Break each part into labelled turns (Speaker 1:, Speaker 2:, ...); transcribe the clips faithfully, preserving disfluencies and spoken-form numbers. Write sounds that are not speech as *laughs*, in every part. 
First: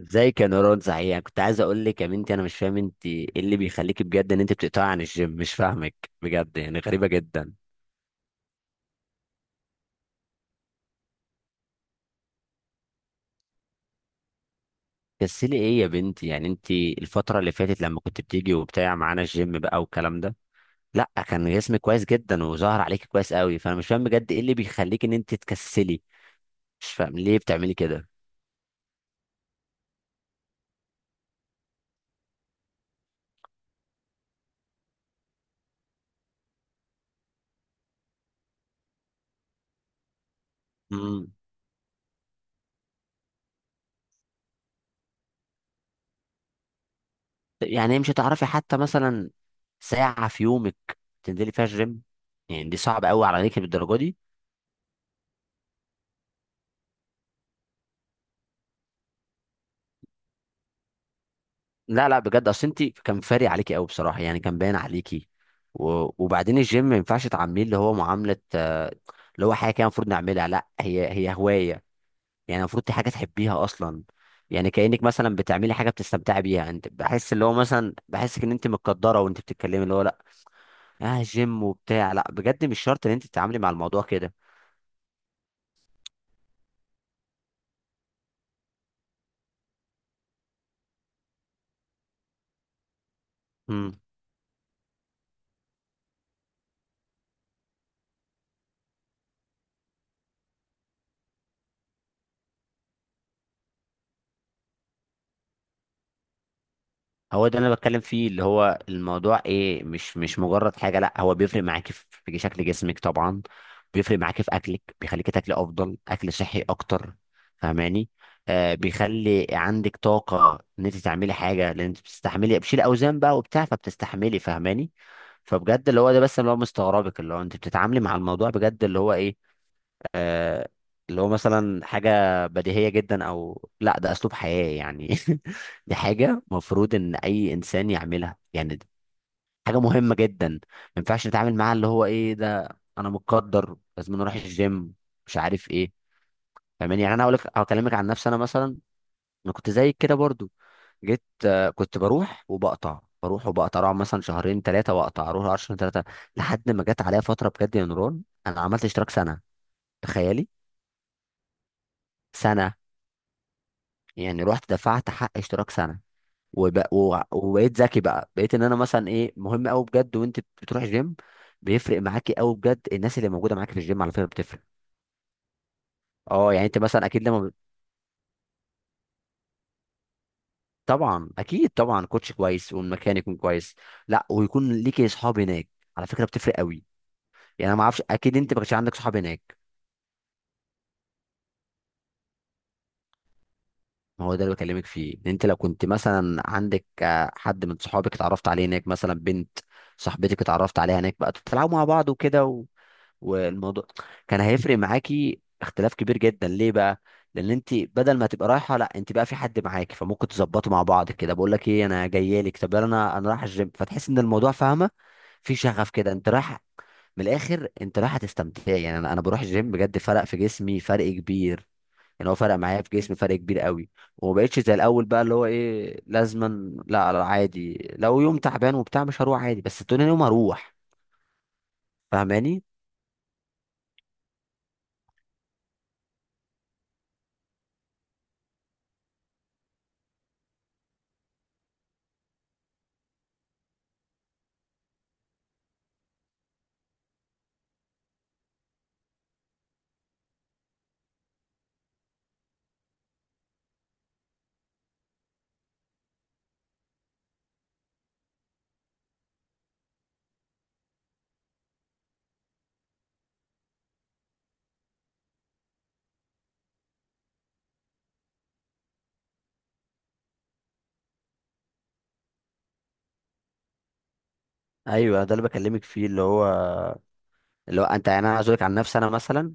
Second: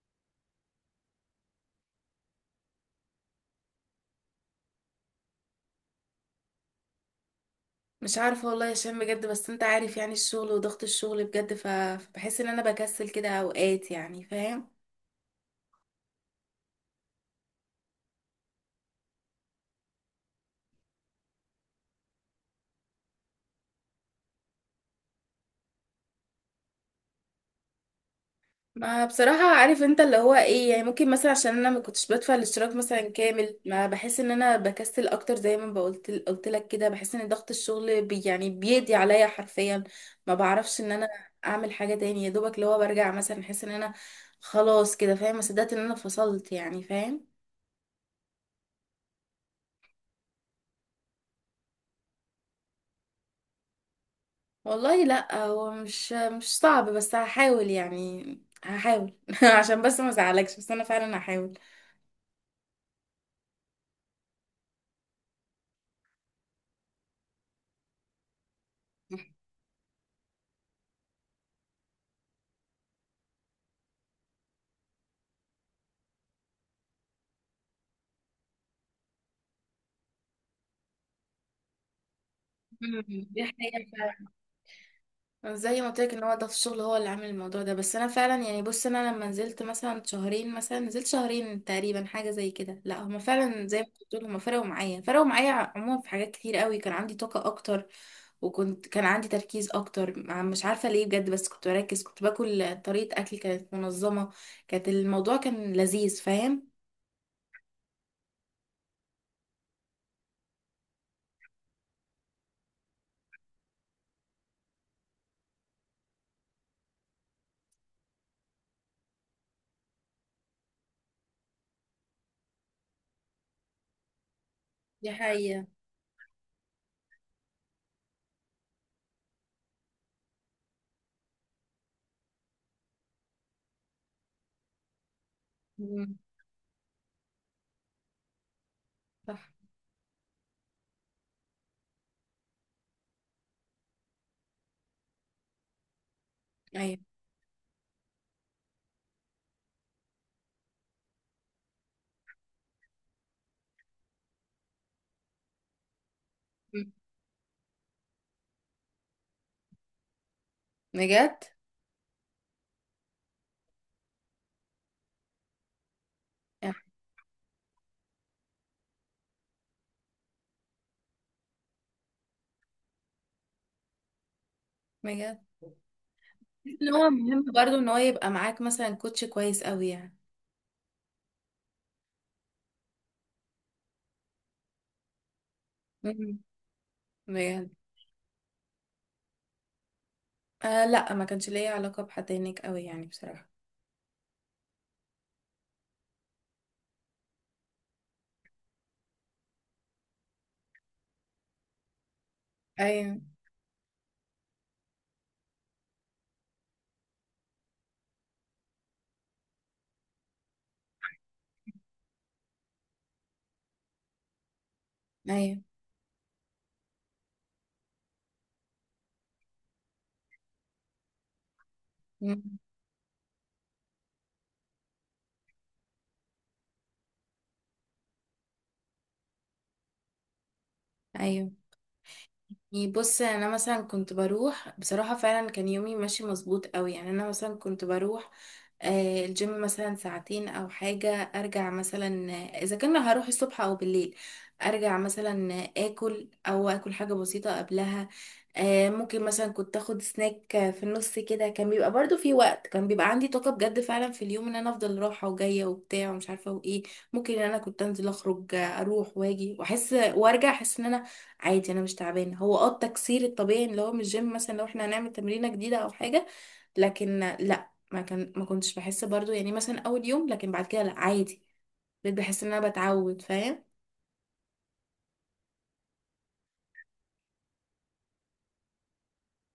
Speaker 1: ازاي كنورات؟ صحيح، يعني كنت عايز اقول لك يا بنتي، انا مش فاهم انت ايه اللي بيخليك بجد ان انت بتقطعي عن الجيم. مش فاهمك بجد، يعني غريبه جدا.
Speaker 2: مش عارفة والله يا هشام بجد. بس انت عارف يعني، الشغل وضغط الشغل بجد، ف- فبحس ان انا بكسل كده اوقات، يعني فاهم.
Speaker 1: كسلي ايه يا بنتي؟ يعني انت الفتره اللي فاتت لما كنت بتيجي وبتاع معانا الجيم بقى والكلام ده، لا، كان جسمك كويس جدا وظهر عليك كويس قوي، فانا مش فاهم بجد ايه اللي بيخليك ان انت تكسلي. مش فاهم ليه بتعملي كده.
Speaker 2: ما بصراحة عارف انت اللي هو ايه، يعني ممكن مثلا عشان انا ما كنتش بدفع الاشتراك مثلا كامل، ما بحس ان انا بكسل اكتر، زي ما بقولت قلت لك كده، بحس ان ضغط الشغل بي يعني بيدي عليا حرفيا. ما بعرفش ان انا
Speaker 1: امم
Speaker 2: اعمل حاجة تاني، يا دوبك اللي هو برجع مثلا احس ان انا خلاص كده فاهم، ما صدقت ان انا فصلت يعني فاهم.
Speaker 1: يعني مش هتعرفي حتى مثلا ساعه في يومك تنزلي فيها الجيم؟ يعني دي صعبه قوي عليك بالدرجه دي؟
Speaker 2: والله لا، هو مش مش صعب بس هحاول يعني. هحاول *laughs* عشان بس ما ازعلكش، بس انا فعلا هحاول.
Speaker 1: لا لا، بجد اصل انت كان فارق عليكي قوي بصراحه، يعني كان باين عليكي و... وبعدين الجيم ما ينفعش تعامليه اللي هو معامله، آه، اللي
Speaker 2: *laughs*
Speaker 1: هو حاجه كده المفروض نعملها، لا هي هي هوايه. يعني المفروض دي حاجه تحبيها اصلا. يعني كانك مثلا بتعملي حاجه بتستمتعي بيها، يعني انت بحس اللي هو مثلا بحسك ان انت متقدره وانت بتتكلمي اللي هو لا. اه جيم وبتاع، لا بجد مش
Speaker 2: مم.
Speaker 1: شرط ان انت
Speaker 2: دي
Speaker 1: تتعاملي مع
Speaker 2: حقيقة.
Speaker 1: الموضوع كده.
Speaker 2: زي ما قلت لك ان هو ده في الشغل هو اللي عامل الموضوع ده، بس انا فعلا يعني، بص، انا لما نزلت مثلا شهرين، مثلا نزلت شهرين تقريبا حاجه زي كده. لا، هما فعلا زي ما
Speaker 1: امم.
Speaker 2: بتقول، هما فرقوا معايا، فرقوا معايا عموما في حاجات كتير قوي. كان عندي طاقه اكتر، وكنت كان عندي تركيز اكتر، مع- مش عارفه ليه بجد، بس كنت بركز، كنت باكل طريقه اكل كانت منظمه، كانت الموضوع كان لذيذ فاهم.
Speaker 1: هو ده اللي انا بتكلم فيه، اللي هو الموضوع ايه، مش مش مجرد حاجه، لا هو بيفرق معاكي في في شكل جسمك طبعا. بيفرق معاكي في اكلك، بيخليكي تاكلي افضل اكل صحي اكتر. فاهماني؟ آه، بيخلي عندك طاقه ان انت تعملي حاجه لان انت بتستحملي، بتشيلي اوزان بقى وبتاع فبتستحملي. فاهماني؟
Speaker 2: دي حقيقة.
Speaker 1: فبجد اللي هو ده بس، اللي هو مستغربك، اللي هو انت بتتعاملي مع الموضوع بجد اللي هو ايه؟ آه، اللي هو مثلا حاجة بديهية جدا، أو لا ده أسلوب حياة يعني. *laughs* دي
Speaker 2: مم.
Speaker 1: حاجة مفروض إن أي إنسان يعملها، يعني دي
Speaker 2: صح.
Speaker 1: حاجة مهمة جدا، ما ينفعش نتعامل معاها اللي هو إيه ده، أنا متقدر لازم أروح الجيم، مش عارف إيه.
Speaker 2: ايوه.
Speaker 1: فاهماني؟ يعني أنا هقول لك، هكلمك عن نفسي أنا مثلا. أنا كنت زيك كده برضو. جيت، آه، كنت بروح وبقطع، بروح وبقطع، اقعد مثلا شهرين ثلاثة وأقطع، أروح شهرين ثلاثة. لحد ما
Speaker 2: مم.
Speaker 1: جت عليا فترة بجد يا نوران، أنا عملت اشتراك سنة. تخيلي.
Speaker 2: بجد.
Speaker 1: سنة. يعني رحت دفعت حق اشتراك سنه.
Speaker 2: يعني
Speaker 1: وب... و... وبقيت ذكي بقى، بقيت ان انا مثلا ايه، مهم قوي بجد وانت بتروح الجيم. بيفرق معاكي قوي بجد. الناس اللي موجوده معاكي في الجيم على فكره بتفرق.
Speaker 2: بجد
Speaker 1: اه يعني انت
Speaker 2: ان
Speaker 1: مثلا
Speaker 2: هو
Speaker 1: اكيد لما
Speaker 2: مهم
Speaker 1: ب-
Speaker 2: برضو ان هو يبقى معاك مثلا كوتش كويس قوي يعني.
Speaker 1: طبعا اكيد طبعا، كوتش كويس والمكان يكون كويس. لا، ويكون ليكي اصحاب هناك. على فكره
Speaker 2: مم.
Speaker 1: بتفرق قوي.
Speaker 2: بجد.
Speaker 1: يعني انا ما اعرفش، اكيد انت ما كانش عندك صحاب هناك.
Speaker 2: آه، لا ما كانش ليا علاقة بحد هناك قوي يعني بصراحة.
Speaker 1: ما هو ده اللي بكلمك فيه، إن انت لو كنت مثلا عندك آه، حد من صحابك اتعرفت عليه هناك، مثلا بنت صاحبتك اتعرفت عليها هناك، بقى بتلعبوا مع بعض وكده.
Speaker 2: ايوه.
Speaker 1: والموضوع كان هيفرق معاكي اختلاف كبير جدا. ليه بقى؟ لان انت بدل ما تبقى رايحه لا، انت بقى في حد معاكي، فممكن تظبطوا مع بعض كده، بقول لك ايه انا جايه لك، طب يلا انا انا رايح الجيم، فتحس ان الموضوع، فاهمه. في
Speaker 2: ايوه.
Speaker 1: شغف كده انت رايح. من الاخر انت رايحه تستمتعي، يعني انا انا بروح الجيم بجد فرق في جسمي فرق كبير. يعني هو فرق
Speaker 2: مم.
Speaker 1: معايا في جسمي فرق كبير قوي. وما بقتش زي الاول بقى اللي هو ايه لازما، لا لا، عادي لو يوم تعبان وبتاع مش هروح، عادي بس تاني يوم هروح.
Speaker 2: ايوه.
Speaker 1: فاهماني؟
Speaker 2: يعني بص، يعني انا مثلا كنت بروح بصراحة، فعلا كان يومي ماشي مظبوط قوي، يعني انا مثلا كنت بروح آه، الجيم مثلا ساعتين او حاجة، ارجع مثلا آه، اذا كان هروح الصبح او بالليل، ارجع مثلا آه، اكل او اكل حاجة بسيطة قبلها، آه، ممكن مثلا كنت اخد سناك آه، في النص كده كان بيبقى برضو في وقت كان بيبقى عندي طاقة بجد، فعلا في اليوم ان انا افضل رايحة وجاية وبتاع ومش عارفة وايه. ممكن ان انا كنت انزل اخرج آه، اروح واجي واحس وارجع احس ان انا عادي، انا مش تعبانه. هو اه التكسير الطبيعي اللي هو من الجيم مثلا لو احنا هنعمل تمرينه جديده او حاجه، لكن لا، ما كان ما كنتش بحس برضو يعني، مثلا اول يوم، لكن بعد كده لا عادي، بقيت بحس ان انا بتعود فاهم.
Speaker 1: ايوه ده اللي بكلمك فيه، اللي هو اللي هو انت، يعني انا عاوز اقول لك عن نفسي انا مثلا.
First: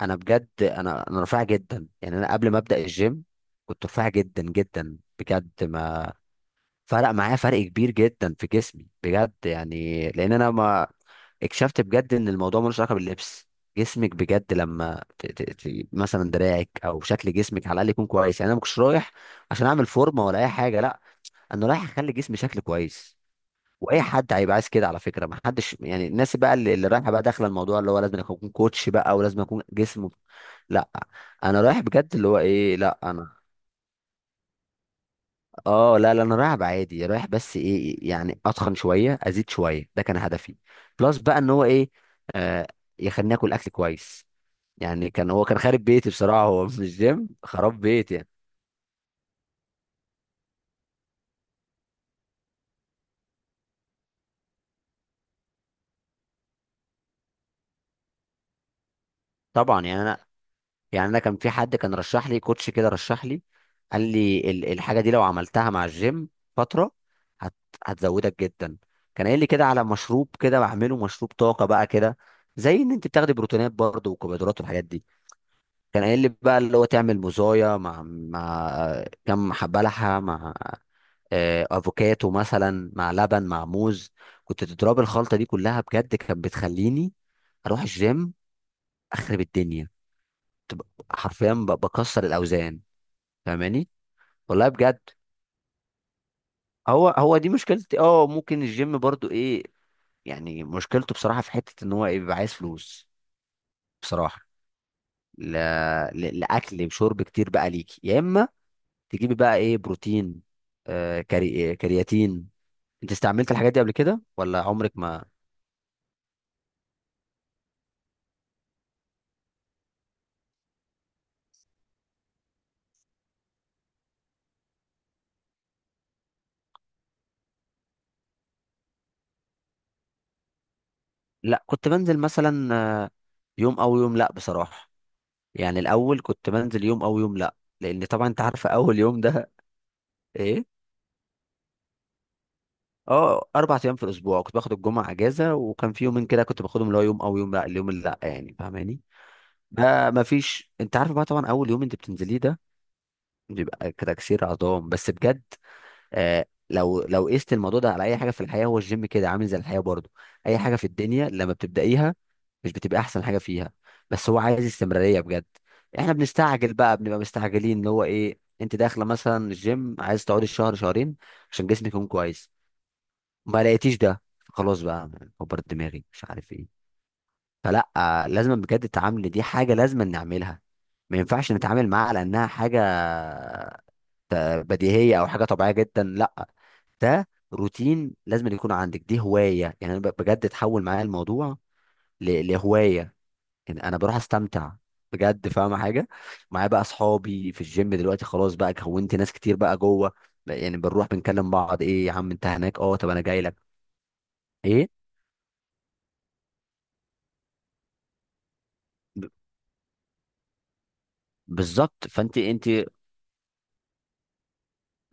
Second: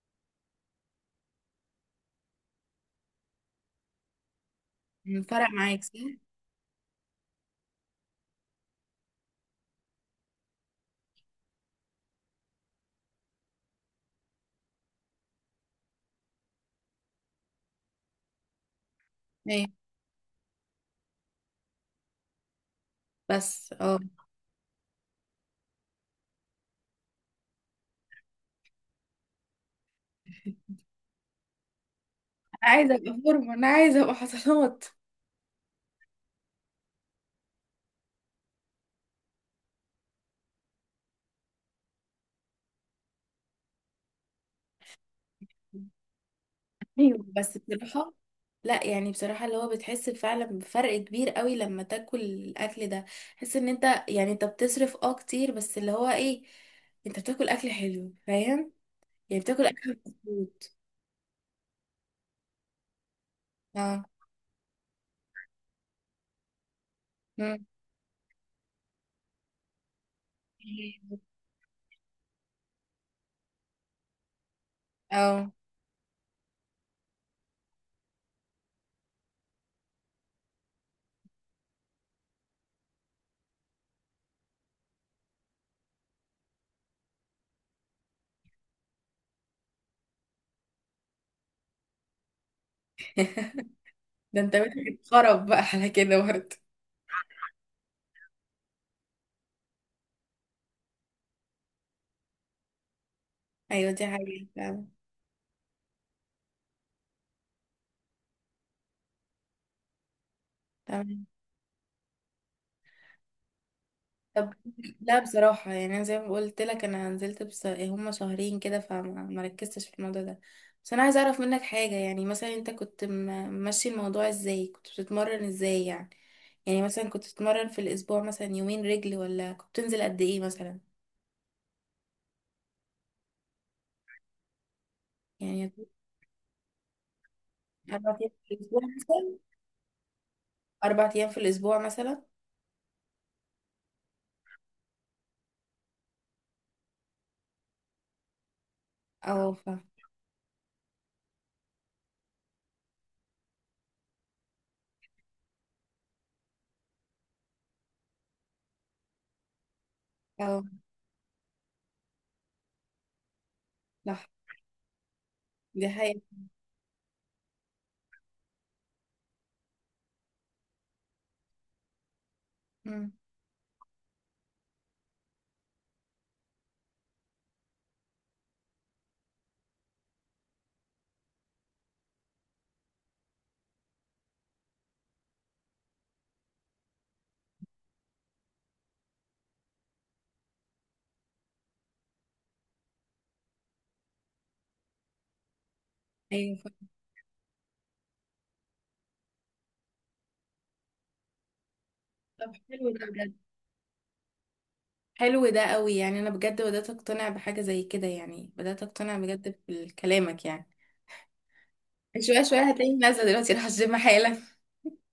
Speaker 1: انا بجد، انا انا رفيع جدا، يعني انا قبل ما ابدا الجيم كنت رفيع جدا جدا
Speaker 2: مم، فرق
Speaker 1: بجد.
Speaker 2: معاك صح.
Speaker 1: ما فرق معايا فرق كبير جدا في جسمي بجد، يعني لان انا ما اكتشفت بجد ان الموضوع ملوش علاقه باللبس. جسمك بجد لما ت... ت... ت... مثلا دراعك او شكل جسمك على الاقل يكون كويس، يعني انا ما كنتش رايح عشان
Speaker 2: ايه
Speaker 1: اعمل فورمه ولا اي حاجه، لا انا رايح اخلي جسمي شكل كويس.
Speaker 2: بس اه
Speaker 1: واي حد هيبقى عايز كده على فكره، ما حدش يعني، الناس بقى اللي, اللي رايحه بقى داخله الموضوع اللي هو لازم اكون كوتش بقى ولازم اكون جسمه، لا. انا رايح بجد اللي هو
Speaker 2: انا
Speaker 1: ايه،
Speaker 2: عايزه
Speaker 1: لا
Speaker 2: ابقى
Speaker 1: انا،
Speaker 2: فورمه، انا عايزه ابقى حصلات.
Speaker 1: اه لا لا، انا رايح عادي رايح، بس ايه يعني اتخن شويه ازيد شويه، ده كان هدفي. بلس بقى ان هو ايه، آه يخليني اكل اكل كويس. يعني كان هو كان خارب
Speaker 2: *laughs*
Speaker 1: بيتي بصراحه، هو مش
Speaker 2: ايوه
Speaker 1: جيم،
Speaker 2: بس
Speaker 1: خراب
Speaker 2: بصراحه.
Speaker 1: بيتي يعني.
Speaker 2: لا يعني بصراحة اللي هو بتحس فعلا بفرق كبير قوي لما تاكل الأكل ده، تحس ان انت، يعني انت بتصرف اه كتير، بس اللي هو ايه، انت بتاكل أكل حلو فاهم، يعني بتاكل
Speaker 1: طبعا
Speaker 2: اكل
Speaker 1: يعني انا،
Speaker 2: مظبوط.
Speaker 1: يعني انا كان في حد كان رشح لي كوتش كده، رشح لي قال
Speaker 2: اه.
Speaker 1: لي ال- الحاجه دي لو عملتها مع الجيم فتره هت
Speaker 2: مم.
Speaker 1: هتزودك جدا. كان قايل لي كده على مشروب كده بعمله، مشروب طاقه بقى كده، زي ان انت بتاخدي بروتينات برضه وكربوهيدرات والحاجات دي.
Speaker 2: اه.
Speaker 1: كان قايل لي بقى اللي هو تعمل مزايا مع مع كم حبه لحمه، مع، آه، افوكاتو مثلا، مع لبن، مع موز. كنت تضرب الخلطه دي كلها، بجد كانت بتخليني اروح الجيم اخرب الدنيا. تبقى- حرفيا ب- بكسر الاوزان.
Speaker 2: *laughs*
Speaker 1: فاهماني؟
Speaker 2: ده انت
Speaker 1: والله
Speaker 2: بقى
Speaker 1: بجد.
Speaker 2: خرب بقى على كده برضه.
Speaker 1: هو هو دي مشكلتي، اه ممكن الجيم برضو ايه، يعني مشكلته بصراحه في حته ان هو ايه، بيبقى عايز فلوس.
Speaker 2: ايوه دي
Speaker 1: بصراحه.
Speaker 2: حقيقة فعلا.
Speaker 1: لا ل- لاكل وشرب كتير بقى ليكي، يا اما تجيبي بقى ايه، بروتين، آه،
Speaker 2: تمام.
Speaker 1: كري... كرياتين. انت استعملت الحاجات دي قبل كده
Speaker 2: طب
Speaker 1: ولا عمرك
Speaker 2: لا
Speaker 1: ما؟
Speaker 2: بصراحة يعني، انا زي ما قلت لك انا نزلت بس هما شهرين كده، فما ما ركزتش في الموضوع ده. بس انا عايزة اعرف منك حاجة، يعني مثلا انت كنت م- ماشي الموضوع ازاي، كنت بتتمرن ازاي يعني، يعني مثلا كنت بتتمرن في الاسبوع مثلا يومين رجل، ولا كنت بتنزل قد ايه مثلا؟
Speaker 1: لا كنت بنزل مثلا، آه، يوم او يوم لا بصراحه.
Speaker 2: يعني
Speaker 1: يعني الاول كنت بنزل يوم او يوم لا، لان
Speaker 2: اربع
Speaker 1: طبعا
Speaker 2: ايام
Speaker 1: انت
Speaker 2: في
Speaker 1: عارفه
Speaker 2: الاسبوع
Speaker 1: اول يوم
Speaker 2: مثلا.
Speaker 1: ده. *laughs* ايه.
Speaker 2: اربع ايام في الاسبوع مثلا.
Speaker 1: اه اربع ايام في الاسبوع، كنت باخد الجمعه اجازه، وكان في يومين كده كنت باخدهم اللي هو يوم او يوم لا، اليوم اللي لا يعني. فاهماني؟
Speaker 2: اه، ف
Speaker 1: ده ما فيش، انت عارف بقى طبعا اول يوم انت بتنزليه ده بيبقى كتكسير عظام، بس بجد آه، لو لو قست الموضوع ده على اي حاجه في الحياه، هو الجيم كده عامل زي الحياه برضو. اي
Speaker 2: اه،
Speaker 1: حاجه في الدنيا لما بتبدايها مش بتبقى احسن حاجه فيها.
Speaker 2: صح.
Speaker 1: بس هو عايز استمراريه بجد.
Speaker 2: دي
Speaker 1: احنا
Speaker 2: حقيقة.
Speaker 1: بنستعجل بقى، بنبقى مستعجلين، اللي هو ايه، انت داخله مثلا الجيم عايز تقعدي شهر شهرين عشان جسمك يكون كويس،
Speaker 2: مم.
Speaker 1: ما لقيتيش ده، خلاص بقى، كبر دماغي مش عارف ايه. فلا، لازم بجد، التعامل دي حاجه لازم نعملها، ما ينفعش نتعامل معاها على انها حاجه ت- بديهيه او حاجه طبيعيه جدا، لا، ده روتين لازم يكون عندك، دي هوايه. يعني انا ب- بجد اتحول معايا الموضوع ل- لهوايه، يعني انا بروح استمتع بجد، فاهمه حاجه؟
Speaker 2: ايوه ف-
Speaker 1: معايا بقى اصحابي في الجيم دلوقتي، خلاص بقى كونت ناس كتير بقى جوه. يعني بنروح بنكلم بعض، ايه يا عم انت
Speaker 2: طب
Speaker 1: هناك؟
Speaker 2: حلو
Speaker 1: اه
Speaker 2: ده
Speaker 1: طب انا
Speaker 2: بجد،
Speaker 1: جاي لك. ايه؟
Speaker 2: حلو ده قوي، يعني انا بجد بدأت اقتنع بحاجة زي كده، يعني بدأت اقتنع بجد بكلامك يعني.
Speaker 1: بالظبط، فانت
Speaker 2: شوية شوية
Speaker 1: انت
Speaker 2: هتلاقيني نازلة، دلوقتي راح الجيم حالا.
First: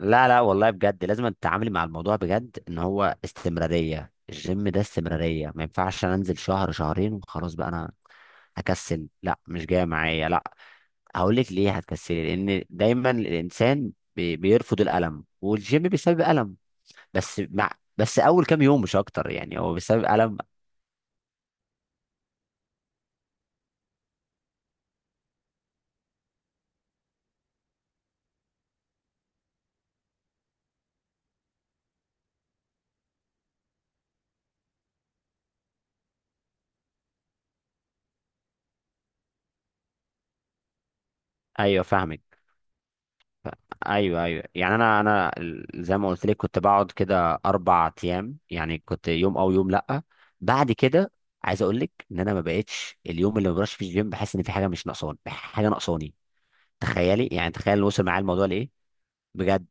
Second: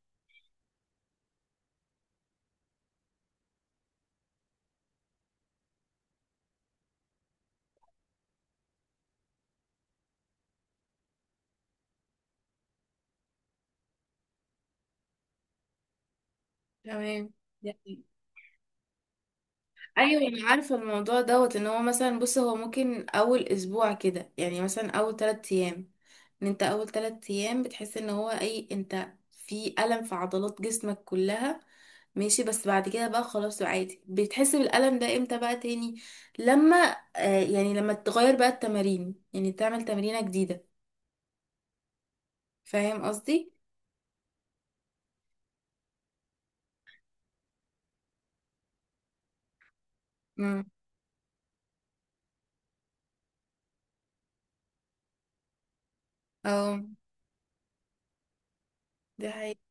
Speaker 1: لا لا والله بجد، لازم تتعاملي مع الموضوع بجد ان هو استمراريه، الجيم ده استمراريه، ما ينفعش انا انزل شهر شهرين وخلاص بقى انا هكسل لا، مش جايه معايا لا. هقول لك ليه هتكسلي، لان دايما الانسان بي- بيرفض الالم، والجيم بيسبب الم.
Speaker 2: تمام.
Speaker 1: بس مع
Speaker 2: يعني.
Speaker 1: بس اول كام يوم مش اكتر، يعني هو بيسبب
Speaker 2: ايوه،
Speaker 1: الم.
Speaker 2: انا عارفه الموضوع دوت ان هو مثلا، بص هو ممكن اول اسبوع كده يعني، مثلا اول تلات ايام، ان انت اول تلات ايام بتحس ان هو اي انت في الم في عضلات جسمك كلها، ماشي، بس بعد كده بقى خلاص عادي، بتحس بالالم ده امتى بقى تاني؟ لما آه يعني لما تغير بقى التمارين، يعني تعمل تمرينه جديده.
Speaker 1: ايوه فاهمك.
Speaker 2: فاهم قصدي.
Speaker 1: ايوه ايوه، يعني انا انا ال- زي ما قلت لك كنت بقعد كده اربع ايام، يعني كنت يوم او يوم لا.
Speaker 2: امم.
Speaker 1: بعد كده، عايز اقول لك ان انا ما بقتش اليوم اللي ما بروحش فيه الجيم بحس ان في حاجه مش ناقصاني، حاجه ناقصاني.
Speaker 2: اه.
Speaker 1: تخيلي، يعني تخيل اللي وصل معايا الموضوع لايه.
Speaker 2: دي حقيقة.
Speaker 1: بجد.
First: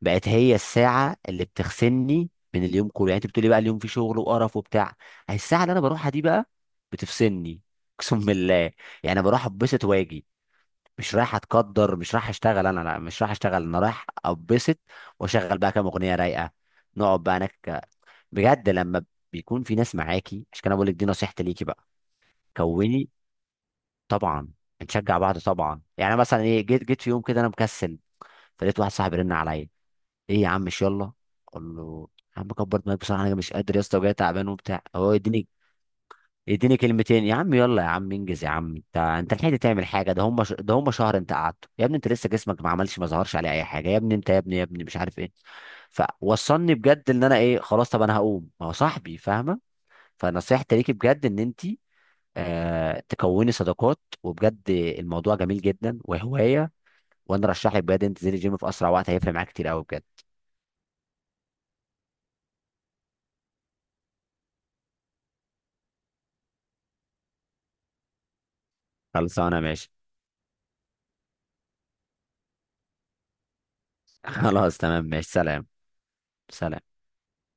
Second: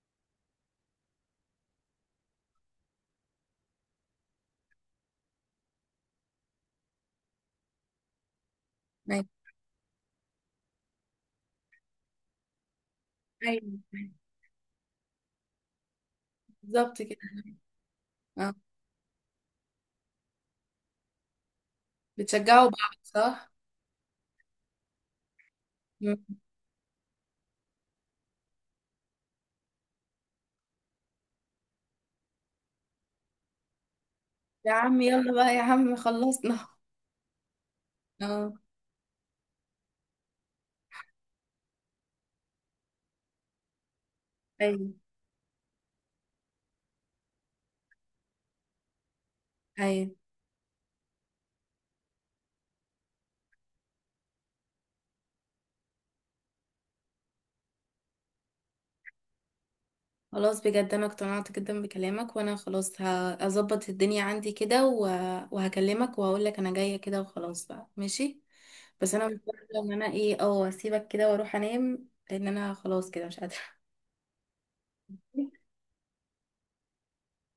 Speaker 1: بقت هي الساعه اللي بتغسلني من اليوم كله، يعني انت بتقولي بقى اليوم فيه شغل وقرف وبتاع، هي الساعه اللي انا بروحها دي بقى بتفصلني. *laughs* اقسم بالله. يعني
Speaker 2: ايوه.
Speaker 1: بروح اتبسط واجي. مش رايح اتقدر، مش رايح اشتغل انا، لا مش رايح اشتغل، انا
Speaker 2: أيوة،
Speaker 1: رايح اتبسط واشغل بقى كام اغنيه رايقه،
Speaker 2: بالظبط كده.
Speaker 1: نقعد بقى هناك.
Speaker 2: اه.
Speaker 1: بجد لما بيكون في ناس معاكي عشان كده بقول لك دي نصيحتي ليكي بقى،
Speaker 2: بتشجعوا بعض
Speaker 1: كوني،
Speaker 2: صح؟
Speaker 1: طبعا، نشجع بعض طبعا. يعني مثلا ايه، جيت جيت في يوم كده انا مكسل، فلقيت واحد صاحبي رن عليا، ايه يا عم مش يلا، اقول له يا عم كبر دماغك بصراحه، انا مش قادر يا اسطى وجاي تعبان
Speaker 2: يا
Speaker 1: وبتاع،
Speaker 2: عم
Speaker 1: هو
Speaker 2: يلا
Speaker 1: يديني،
Speaker 2: بقى يا عم خلصنا *laughs*
Speaker 1: يديني كلمتين، يا عم يلا يا عم انجز يا
Speaker 2: اه.
Speaker 1: عم، انت انت لحقت تعمل حاجه، ده هم ش... ده هم شهر انت قعدته يا ابني، انت لسه جسمك ما عملش ما ظهرش عليه اي حاجه يا ابني، انت يا ابني يا ابني
Speaker 2: ايوه.
Speaker 1: مش عارف ايه. فوصلني بجد ان انا ايه، خلاص طب انا هقوم، ما هو صاحبي، فاهمه؟
Speaker 2: ايوه.
Speaker 1: فنصيحتي ليكي بجد، ان انت آه تكوني صداقات، وبجد الموضوع جميل جدا وهوايه، وانا رشح لك بجد انت تنزلي الجيم في اسرع وقت، هيفرق معاك كتير قوي بجد.
Speaker 2: خلاص بجد، انا اقتنعت جدا بكلامك، وانا خلاص هظبط الدنيا عندي كده و- وهكلمك وهقول لك انا جايه كده وخلاص بقى ماشي. بس انا
Speaker 1: خلصانه؟
Speaker 2: مضطره
Speaker 1: ماشي.
Speaker 2: ان انا ايه اه اسيبك كده واروح انام، لان انا خلاص كده مش قادره.
Speaker 1: *laughs* خلاص تمام، ماشي سلام. سلام.